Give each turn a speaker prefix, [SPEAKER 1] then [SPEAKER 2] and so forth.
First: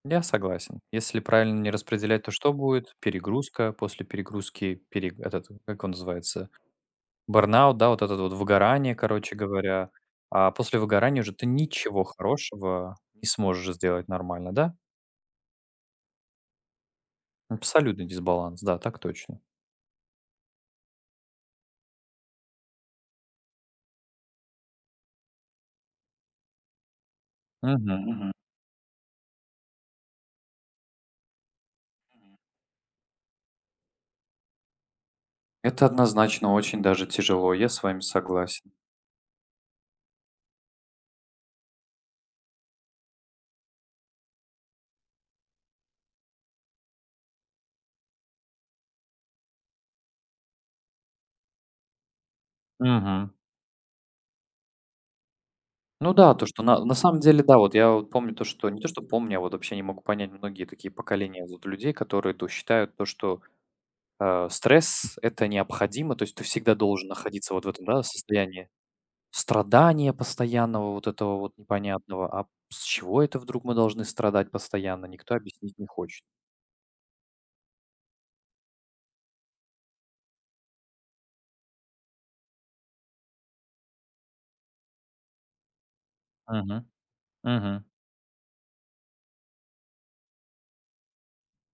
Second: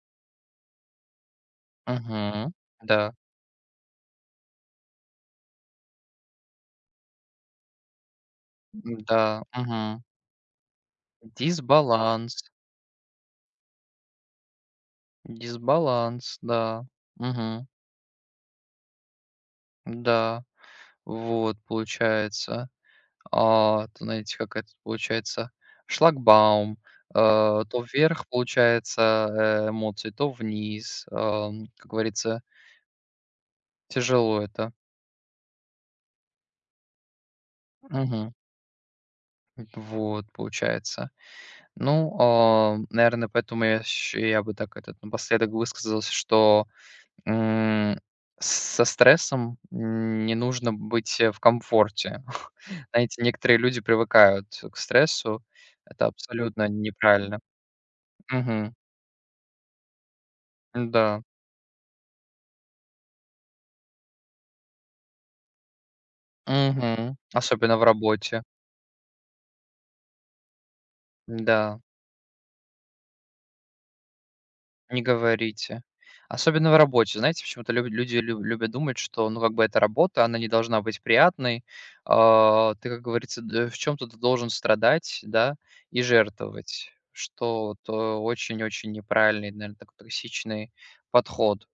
[SPEAKER 1] Я согласен. Если правильно не распределять, то что
[SPEAKER 2] Мгм,
[SPEAKER 1] будет?
[SPEAKER 2] да.
[SPEAKER 1] Перегрузка. После перегрузки пере этот, как его называется, бёрнаут, да, вот этот вот, выгорание, короче
[SPEAKER 2] М-да.
[SPEAKER 1] говоря.
[SPEAKER 2] Мгм.
[SPEAKER 1] А после выгорания уже ты ничего
[SPEAKER 2] Дисбаланс.
[SPEAKER 1] хорошего не сможешь сделать нормально, да?
[SPEAKER 2] Дисбаланс, да. Мгм.
[SPEAKER 1] Абсолютный дисбаланс, да, так точно.
[SPEAKER 2] М-да. Вот получается. А, т знаете, как это получается шлагбаум, а, то
[SPEAKER 1] Мгм
[SPEAKER 2] вверх
[SPEAKER 1] мгм.
[SPEAKER 2] получается, э, эмоции, то вниз, ам, как
[SPEAKER 1] Мгм.
[SPEAKER 2] говорится. Тяжело это.
[SPEAKER 1] Это однозначно очень даже тяжело. Я с вами
[SPEAKER 2] Мгм.
[SPEAKER 1] согласен.
[SPEAKER 2] В вот получается. Ну, а, наверное, поэтому я ща я бы так, этот, напоследок высказался, что, м, с со стрессом не нужно быть, э, в комфорте. Знаете,
[SPEAKER 1] Мгм.
[SPEAKER 2] некоторые люди привыкают, э, к стрессу, это
[SPEAKER 1] Ну да, то что
[SPEAKER 2] абсолютно
[SPEAKER 1] на на самом
[SPEAKER 2] неправильно.
[SPEAKER 1] деле, да, вот я, вот помню то что,
[SPEAKER 2] Мгм.
[SPEAKER 1] не то что помню, а вот вообще не могу понять многие такие
[SPEAKER 2] М-да.
[SPEAKER 1] поколения, вот, людей, которые то считают, то что, э, стресс- это необходимо. То есть ты всегда должен
[SPEAKER 2] Мгм,
[SPEAKER 1] находиться вот в
[SPEAKER 2] особенно в
[SPEAKER 1] этом, да,
[SPEAKER 2] работе.
[SPEAKER 1] состоянии страдания постоянного, вот этого вот
[SPEAKER 2] М-да.
[SPEAKER 1] непонятного. А п с чего это вдруг мы должны страдать
[SPEAKER 2] Не
[SPEAKER 1] постоянно, никто объяснить
[SPEAKER 2] говорите.
[SPEAKER 1] не хочет.
[SPEAKER 2] Особенно в работе. Знаете, почему-то лю люди лю любят думать, что, ну, как бы эта работа, она не должна быть приятной. А ты, как говорится, д в чём-то ты должен страдать, да и
[SPEAKER 1] Мгм.
[SPEAKER 2] жертвовать, что вот,
[SPEAKER 1] Мгм.
[SPEAKER 2] э, очень-очень неправильный, наверн токсичный подход.